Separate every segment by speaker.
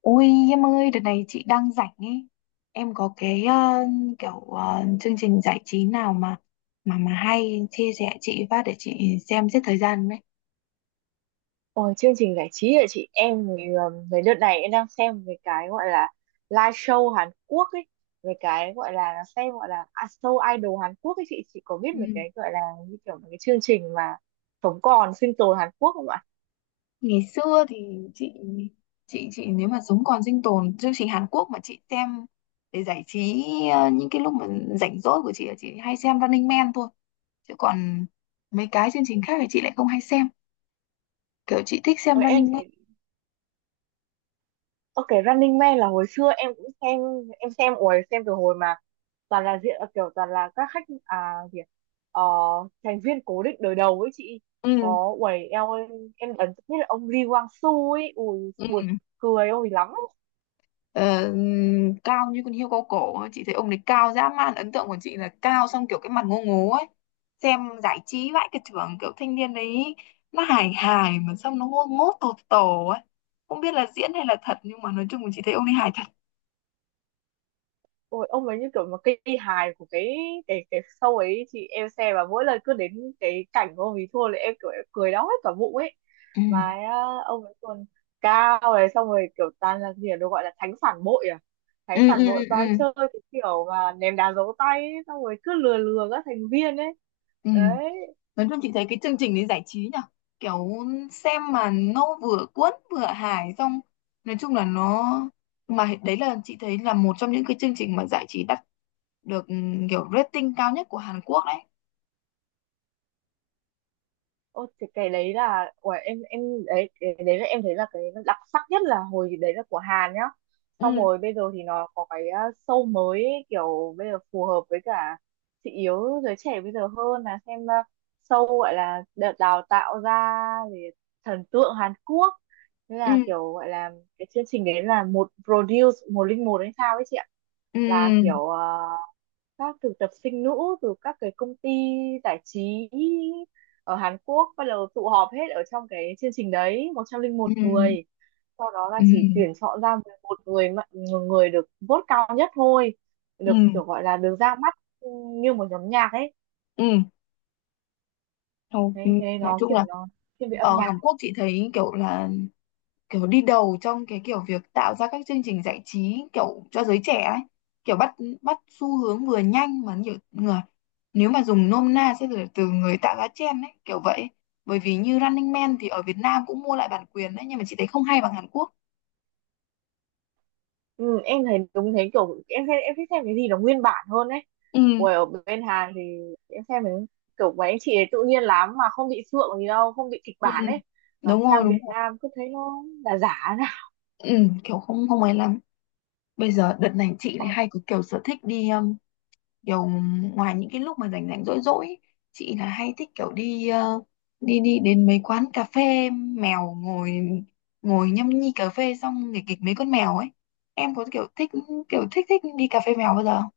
Speaker 1: Ôi, em ơi, đợt này chị đang rảnh ấy. Em có cái kiểu chương trình giải trí nào mà hay chia sẻ chị phát để chị xem giết thời gian đấy.
Speaker 2: Ôi, chương trình giải trí hả chị? Em người người đợt này em đang xem về cái gọi là live show Hàn Quốc ấy, về cái gọi là xem gọi là à, show idol Hàn Quốc ấy. Chị có biết về
Speaker 1: Ừ.
Speaker 2: cái gọi là như kiểu một cái chương trình mà sống còn sinh tồn Hàn Quốc không ạ?
Speaker 1: Ngày xưa thì chị chị nếu mà sống còn sinh tồn chương trình Hàn Quốc mà chị xem để giải trí những cái lúc mà rảnh rỗi của chị là chị hay xem Running Man thôi. Chứ còn mấy cái chương trình khác thì chị lại không hay xem. Kiểu chị thích xem
Speaker 2: Ôi em
Speaker 1: Running
Speaker 2: thì
Speaker 1: Man.
Speaker 2: ok, Running Man là hồi xưa em cũng xem. Em xem ôi xem từ hồi mà toàn là diện kiểu toàn là các khách à gì ạ? Ờ, thành viên cố định đời đầu ấy chị
Speaker 1: Ừ.
Speaker 2: có. Uầy eo ơi, em ấn tượng nhất là ông Lee Kwang Soo ấy, ui
Speaker 1: Ừ.
Speaker 2: buồn cười ôi lắm.
Speaker 1: Ờ, Cao như con hươu cao cổ ấy. Chị thấy ông đấy cao dã man, ấn tượng của chị là cao, xong kiểu cái mặt ngô ngố ấy, xem giải trí vãi cả trưởng, kiểu thanh niên đấy nó hài hài mà xong nó ngô ngố tột tổ ấy, không biết là diễn hay là thật nhưng mà nói chung là chị thấy ông ấy hài thật.
Speaker 2: Ôi ông ấy như kiểu một cây hài của cái show ấy chị, em xem và mỗi lần cứ đến cái cảnh của ông ấy thua là em kiểu em cười đau hết cả bụng ấy.
Speaker 1: Ừ,
Speaker 2: Mà á, ông ấy còn cao này, xong rồi kiểu toàn là gì ạ? Nó gọi là thánh phản bội à,
Speaker 1: ừ,
Speaker 2: thánh
Speaker 1: ừ,
Speaker 2: phản
Speaker 1: ừ,
Speaker 2: bội
Speaker 1: ừ,
Speaker 2: toàn chơi cái kiểu mà ném đá giấu tay ấy, xong rồi cứ lừa lừa các thành viên ấy
Speaker 1: ừ.
Speaker 2: đấy.
Speaker 1: Nói chung chị thấy cái chương trình đấy giải trí nhở, kiểu xem mà nó vừa cuốn vừa hài xong, nói chung là nó, mà đấy là chị thấy là một trong những cái chương trình mà giải trí đắt được, ừ, kiểu rating cao nhất của Hàn Quốc đấy.
Speaker 2: Ô thì cái đấy là của em đấy, cái đấy là em thấy là cái đặc sắc nhất là hồi đấy là của Hàn nhá. Xong
Speaker 1: Ừ,
Speaker 2: rồi bây giờ thì nó có cái show mới ấy, kiểu bây giờ phù hợp với cả thị hiếu giới trẻ bây giờ hơn là xem show gọi là đợt đào tạo ra về thần tượng Hàn Quốc. Thế
Speaker 1: ừ,
Speaker 2: là kiểu gọi là cái chương trình đấy là một produce 101 hay sao ấy chị ạ, là
Speaker 1: ừ,
Speaker 2: kiểu à, các thực tập sinh nữ từ các cái công ty giải trí ở Hàn Quốc bắt đầu tụ họp hết ở trong cái chương trình đấy một trăm linh
Speaker 1: ừ,
Speaker 2: một người, sau đó là
Speaker 1: ừ,
Speaker 2: chỉ tuyển chọn ra 11 người mà- người được vote cao nhất thôi,
Speaker 1: ừ,
Speaker 2: được kiểu gọi là được ra mắt như một nhóm nhạc ấy.
Speaker 1: ừ. Thôi, ừ.
Speaker 2: Đấy cái nên
Speaker 1: Nói
Speaker 2: nó
Speaker 1: chung
Speaker 2: kiểu
Speaker 1: là
Speaker 2: nó thiên về âm
Speaker 1: ở
Speaker 2: nhạc.
Speaker 1: Hàn Quốc chị thấy kiểu là kiểu đi đầu trong cái kiểu việc tạo ra các chương trình giải trí kiểu cho giới trẻ ấy, kiểu bắt bắt xu hướng vừa nhanh mà nhiều người, nếu mà dùng nôm na sẽ là từ người tạo ra trend ấy kiểu vậy. Bởi vì như Running Man thì ở Việt Nam cũng mua lại bản quyền đấy nhưng mà chị thấy không hay bằng Hàn Quốc.
Speaker 2: Ừ, em thấy đúng thế, kiểu em thấy em thích xem cái gì nó nguyên bản hơn ấy.
Speaker 1: Ừ,
Speaker 2: Ui, ở bên Hàn thì em xem cái kiểu mấy anh chị ấy tự nhiên lắm mà không bị sượng gì đâu, không bị kịch
Speaker 1: ừ,
Speaker 2: bản ấy, mà
Speaker 1: đúng rồi,
Speaker 2: sang
Speaker 1: đúng.
Speaker 2: Việt Nam cứ thấy nó là giả ra.
Speaker 1: Ừ, kiểu không không ấy lắm. Bây giờ đợt này chị lại hay có kiểu sở thích đi kiểu ngoài những cái lúc mà rảnh rảnh rỗi rỗi ấy, chị là hay thích kiểu đi đi đi đến mấy quán cà phê mèo, ngồi ngồi nhâm nhi cà phê xong nghịch kịch mấy con mèo ấy. Em có kiểu thích thích đi cà phê mèo bao giờ không?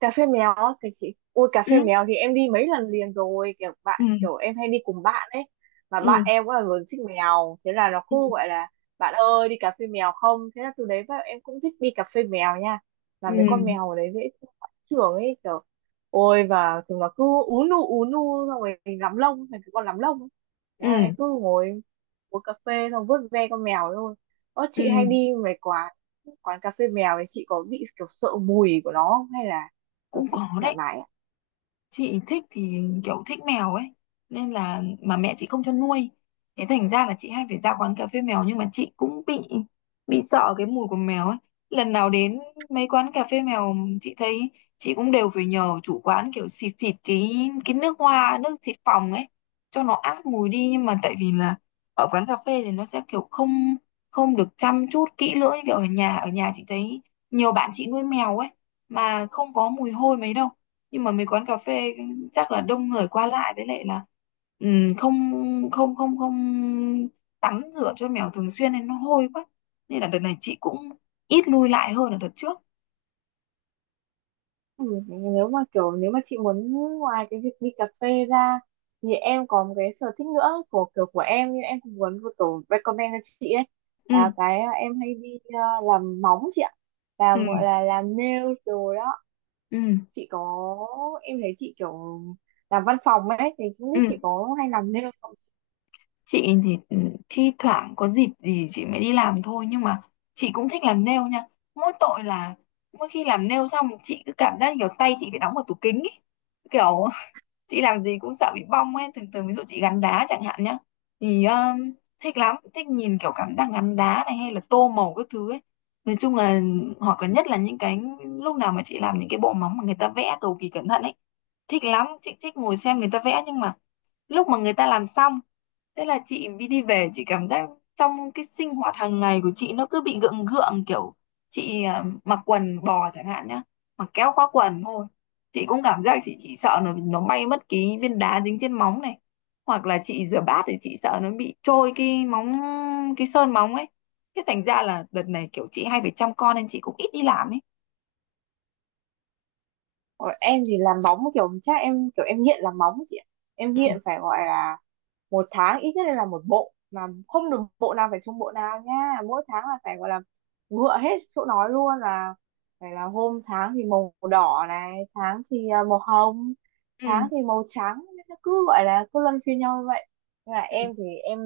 Speaker 2: Cà phê méo á, cái chị ôi cà
Speaker 1: Ừ,
Speaker 2: phê mèo thì em đi mấy lần liền rồi, kiểu
Speaker 1: ừ,
Speaker 2: bạn kiểu em hay đi cùng bạn ấy. Mà bạn
Speaker 1: ừ,
Speaker 2: em cũng là người thích mèo thế là nó
Speaker 1: ừ,
Speaker 2: cứ gọi là bạn ơi đi cà phê mèo không, thế là từ đấy vào em cũng thích đi cà phê mèo nha. Và mấy con
Speaker 1: ừ,
Speaker 2: mèo ở đấy dễ trưởng ấy kiểu, ôi và chúng nó cứ ú nu xong rồi mình lắm lông thành cái con lắm lông ấy. Thế là em
Speaker 1: ừ,
Speaker 2: cứ ngồi uống cà phê xong vuốt ve con mèo thôi. Ơ chị
Speaker 1: ừ.
Speaker 2: hay đi mấy quán quán cà phê mèo thì chị có bị kiểu sợ mùi của nó không? Hay là... Ờ,
Speaker 1: Cũng
Speaker 2: chị
Speaker 1: có
Speaker 2: thoải
Speaker 1: đấy.
Speaker 2: mái ạ.
Speaker 1: Chị thích thì kiểu thích mèo ấy nên là mà mẹ chị không cho nuôi, thế thành ra là chị hay phải ra quán cà phê mèo nhưng mà chị cũng bị sợ cái mùi của mèo ấy. Lần nào đến mấy quán cà phê mèo chị thấy chị cũng đều phải nhờ chủ quán kiểu xịt xịt cái nước hoa nước xịt phòng ấy cho nó át mùi đi, nhưng mà tại vì là ở quán cà phê thì nó sẽ kiểu không không được chăm chút kỹ lưỡng như kiểu ở nhà. Chị thấy nhiều bạn chị nuôi mèo ấy mà không có mùi hôi mấy đâu, nhưng mà mấy quán cà phê chắc là đông người qua lại, với lại là không không không không tắm rửa cho mèo thường xuyên nên nó hôi quá. Nên là đợt này chị cũng ít lui lại hơn là đợt trước.
Speaker 2: Ừ, nếu mà kiểu nếu mà chị muốn ngoài cái việc đi cà phê ra thì em có một cái sở thích nữa của kiểu của em, nhưng em cũng muốn một tổ recommend cho chị ấy,
Speaker 1: ừ,
Speaker 2: là cái à, em hay đi làm móng chị ạ, làm
Speaker 1: ừ,
Speaker 2: gọi là làm nails rồi đó.
Speaker 1: ừ,
Speaker 2: Chị có, em thấy chị kiểu làm văn phòng ấy thì không biết
Speaker 1: ừ.
Speaker 2: chị có hay làm nails không.
Speaker 1: Chị thì thi thoảng có dịp gì chị mới đi làm thôi nhưng mà chị cũng thích làm nail nha. Mỗi tội là mỗi khi làm nail xong chị cứ cảm giác kiểu tay chị phải đóng vào tủ kính ấy, kiểu chị làm gì cũng sợ bị bong ấy, thường thường ví dụ chị gắn đá chẳng hạn nhá, thì thích lắm, thích nhìn kiểu cảm giác gắn đá này hay là tô màu các thứ ấy. Nói chung là hoặc là nhất là những cái lúc nào mà chị làm những cái bộ móng mà người ta vẽ cầu kỳ cẩn thận ấy, thích lắm, chị thích ngồi xem người ta vẽ nhưng mà lúc mà người ta làm xong, thế là chị đi đi về, chị cảm giác trong cái sinh hoạt hàng ngày của chị nó cứ bị gượng gượng, kiểu chị mặc quần bò chẳng hạn nhá, mặc kéo khóa quần thôi chị cũng cảm giác chị chỉ sợ nó bay mất cái viên đá dính trên móng này, hoặc là chị rửa bát thì chị sợ nó bị trôi cái móng, cái sơn móng ấy. Thế thành ra là đợt này kiểu chị hay phải chăm con nên chị cũng ít đi làm ấy.
Speaker 2: Ờ, em thì làm móng kiểu chắc em kiểu em nghiện làm móng chị ạ. Em
Speaker 1: Ừ,
Speaker 2: nghiện phải gọi là một tháng ít nhất là một bộ, mà không được bộ nào phải chung bộ nào nha, mỗi tháng là phải gọi là ngựa hết chỗ nói luôn, là phải là hôm tháng thì màu đỏ này, tháng thì màu hồng, tháng
Speaker 1: ừ,
Speaker 2: thì màu trắng, nó cứ gọi là cứ luân phiên nhau như vậy. Nên là
Speaker 1: ừ,
Speaker 2: em thì em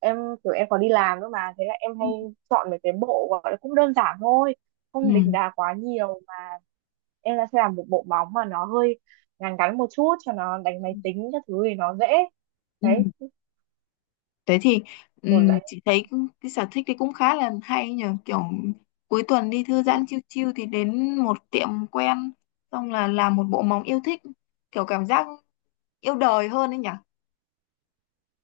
Speaker 2: em kiểu em còn đi làm nữa mà, thế là em
Speaker 1: ừ,
Speaker 2: hay chọn mấy cái bộ gọi là cũng đơn giản thôi,
Speaker 1: ừ,
Speaker 2: không đỉnh đà quá nhiều mà. Em là sẽ làm một bộ móng mà nó hơi ngắn ngắn một chút cho nó đánh máy tính các thứ thì nó dễ
Speaker 1: ừ.
Speaker 2: đấy,
Speaker 1: Thế thì ừ,
Speaker 2: kiểu đánh.
Speaker 1: chị thấy cái sở thích thì cũng khá là hay nhờ, kiểu cuối tuần đi thư giãn chiêu chiêu thì đến một tiệm quen, xong là làm một bộ móng yêu thích, kiểu cảm giác yêu đời hơn ấy nhỉ.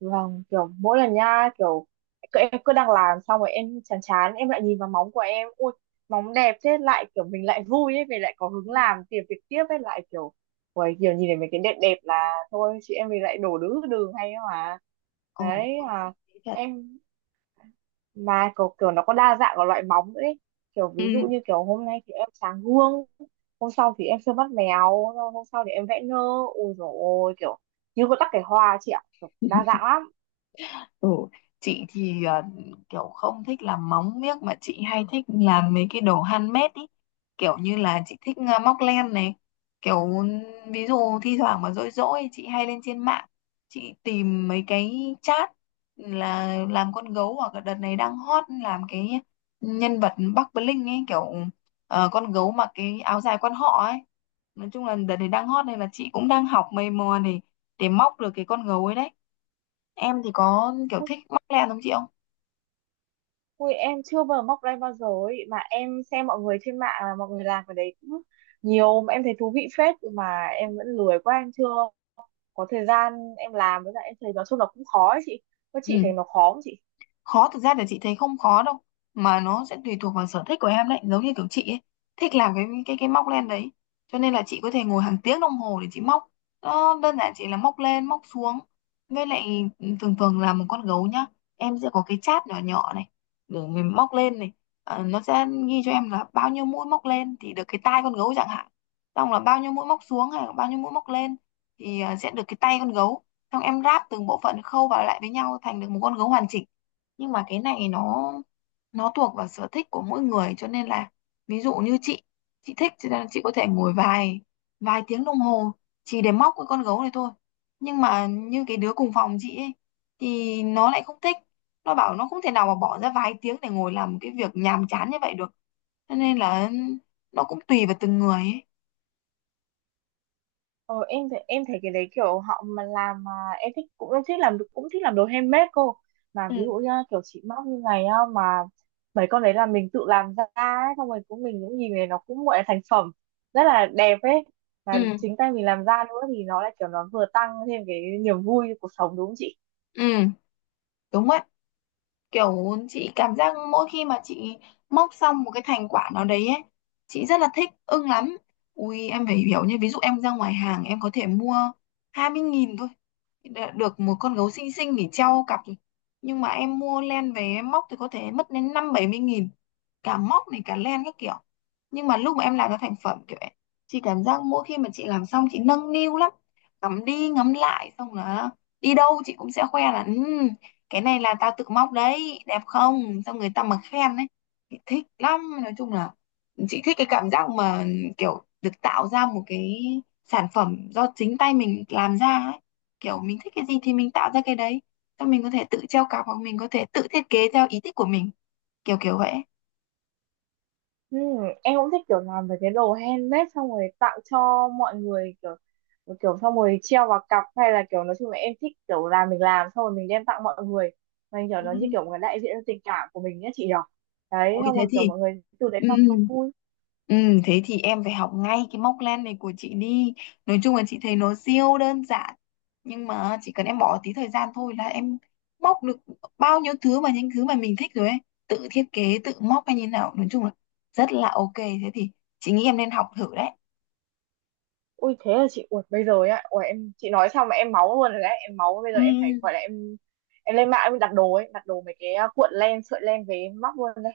Speaker 2: Vâng, kiểu mỗi lần nha kiểu cứ- em cứ đang làm xong rồi em chán chán em lại nhìn vào móng của em, ui móng đẹp thế lại kiểu mình lại vui ấy, mình lại có hứng làm tìm việc tiếp ấy, lại kiểu ui kiểu nhìn thấy mấy cái đẹp đẹp là thôi chị em mình lại đổ đứa đường hay ấy mà.
Speaker 1: Ồ,
Speaker 2: Đấy
Speaker 1: có khi
Speaker 2: à,
Speaker 1: thế thật.
Speaker 2: em mà kiểu, kiểu nó có đa dạng của loại móng nữa ấy. Kiểu
Speaker 1: Ừ.
Speaker 2: ví dụ như kiểu hôm nay thì em sáng gương, hôm sau thì em sơn mắt mèo, rồi hôm sau thì em vẽ nơ, ôi dồi ôi kiểu như có tắc kẻ hoa chị ạ, kiểu đa dạng lắm.
Speaker 1: Ừ, chị thì kiểu không thích làm móng miếc mà chị hay thích làm mấy cái đồ handmade ý. Kiểu như là chị thích móc len này. Kiểu ví dụ thi thoảng mà rỗi rỗi chị hay lên trên mạng, chị tìm mấy cái chat là làm con gấu, hoặc là đợt này đang hot làm cái nhân vật Bắc Bling ấy, kiểu con gấu mặc cái áo dài quan họ ấy. Nói chung là đợt này đang hot nên là chị cũng đang học mày mò để móc được cái con gấu ấy đấy. Em thì có kiểu
Speaker 2: Ui,
Speaker 1: thích mắc len không chị không?
Speaker 2: ui em chưa bao giờ móc ra bao giờ ấy mà, em xem mọi người trên mạng là mọi người làm cái đấy cũng nhiều mà em thấy thú vị phết, mà em vẫn lười quá em chưa có thời gian em làm, với lại em thấy nói chung là cũng khó ấy chị có,
Speaker 1: Ừ.
Speaker 2: chị thấy nó khó không chị?
Speaker 1: Khó thực ra là chị thấy không khó đâu mà nó sẽ tùy thuộc vào sở thích của em đấy, giống như kiểu chị ấy thích làm cái móc len đấy cho nên là chị có thể ngồi hàng tiếng đồng hồ để chị móc, nó đơn giản chỉ là móc lên móc xuống. Với lại thường thường là một con gấu nhá, em sẽ có cái chát nhỏ nhỏ này để mình móc lên này. Nó sẽ ghi cho em là bao nhiêu mũi móc lên thì được cái tai con gấu chẳng hạn, xong là bao nhiêu mũi móc xuống hay là bao nhiêu mũi móc lên thì sẽ được cái tay con gấu, xong em ráp từng bộ phận khâu vào lại với nhau thành được một con gấu hoàn chỉnh. Nhưng mà cái này nó thuộc vào sở thích của mỗi người cho nên là ví dụ như chị thích cho nên chị có thể ngồi vài vài tiếng đồng hồ chỉ để móc cái con gấu này thôi. Nhưng mà như cái đứa cùng phòng chị ấy thì nó lại không thích, nó bảo nó không thể nào mà bỏ ra vài tiếng để ngồi làm cái việc nhàm chán như vậy được, cho nên là nó cũng tùy vào từng người ấy.
Speaker 2: Ờ, em thấy cái đấy kiểu họ mà làm mà em thích cũng em thích làm, cũng thích làm đồ handmade cô, mà
Speaker 1: Ừ.
Speaker 2: ví dụ như kiểu chị móc như này á, mà mấy con đấy là mình tự làm ra ấy, xong rồi cũng mình cũng nhìn này nó cũng gọi là thành phẩm rất là đẹp ấy, và
Speaker 1: Ừ,
Speaker 2: chính tay mình làm ra nữa thì nó lại kiểu nó vừa tăng thêm cái niềm vui cho cuộc sống đúng không chị?
Speaker 1: ừ, đúng vậy. Kiểu chị cảm giác mỗi khi mà chị móc xong một cái thành quả nào đấy ấy, chị rất là thích, ưng lắm. Ui em phải hiểu nha, ví dụ em ra ngoài hàng em có thể mua 20.000 thôi đã được một con gấu xinh xinh để treo cặp rồi, nhưng mà em mua len về em móc thì có thể mất đến 50-70 nghìn, cả móc này cả len các kiểu. Nhưng mà lúc mà em làm ra thành phẩm kiểu ấy, chị cảm giác mỗi khi mà chị làm xong chị nâng niu lắm, ngắm đi ngắm lại, xong là đi đâu chị cũng sẽ khoe là ừ cái này là tao tự móc đấy đẹp không, xong người ta mà khen ấy thì thích lắm. Nói chung là chị thích cái cảm giác mà kiểu được tạo ra một cái sản phẩm do chính tay mình làm ra ấy, kiểu mình thích cái gì thì mình tạo ra cái đấy, xong mình có thể tự treo cặp hoặc mình có thể tự thiết kế theo ý thích của mình, kiểu kiểu vậy.
Speaker 2: Ừ, em cũng thích kiểu làm về cái đồ handmade xong rồi tặng cho mọi người, kiểu kiểu xong rồi treo vào cặp hay là kiểu nói chung là em thích kiểu làm mình làm xong rồi mình đem tặng mọi người, mình kiểu
Speaker 1: Ừ.
Speaker 2: nó như kiểu một cái đại diện cho tình cảm của mình nhé chị nhỉ. Đấy,
Speaker 1: Ôi
Speaker 2: xong rồi kiểu mọi người từ đấy
Speaker 1: ừ,
Speaker 2: mà không vui.
Speaker 1: Ừ, thế thì em phải học ngay cái móc len này của chị đi. Nói chung là chị thấy nó siêu đơn giản. Nhưng mà chỉ cần em bỏ tí thời gian thôi là em móc được bao nhiêu thứ mà những thứ mà mình thích rồi ấy. Tự thiết kế, tự móc hay như nào. Nói chung là rất là ok. Thế thì chị nghĩ em nên học thử đấy.
Speaker 2: Ui thế là chị uột bây giờ á, ui em chị nói xong mà em máu luôn rồi đấy, em máu bây giờ
Speaker 1: Ừ.
Speaker 2: em phải gọi là em lên mạng em đặt đồ ấy, đặt đồ mấy cái cuộn len sợi len về em móc luôn đây.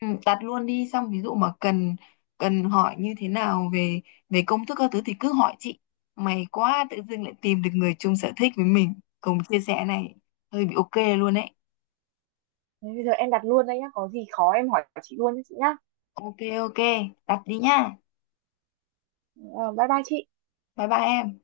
Speaker 1: Ừ, đặt luôn đi. Xong ví dụ mà cần cần hỏi như thế nào về về công thức các thứ thì cứ hỏi chị. May quá tự dưng lại tìm được người chung sở thích với mình, cùng chia sẻ này, hơi bị ok luôn đấy.
Speaker 2: Thế bây giờ em đặt luôn đây nhá, có gì khó em hỏi chị luôn nhé chị nhá.
Speaker 1: Ok, ok. Đặt đi nha.
Speaker 2: Ờ, bye bye chị.
Speaker 1: Bye bye em.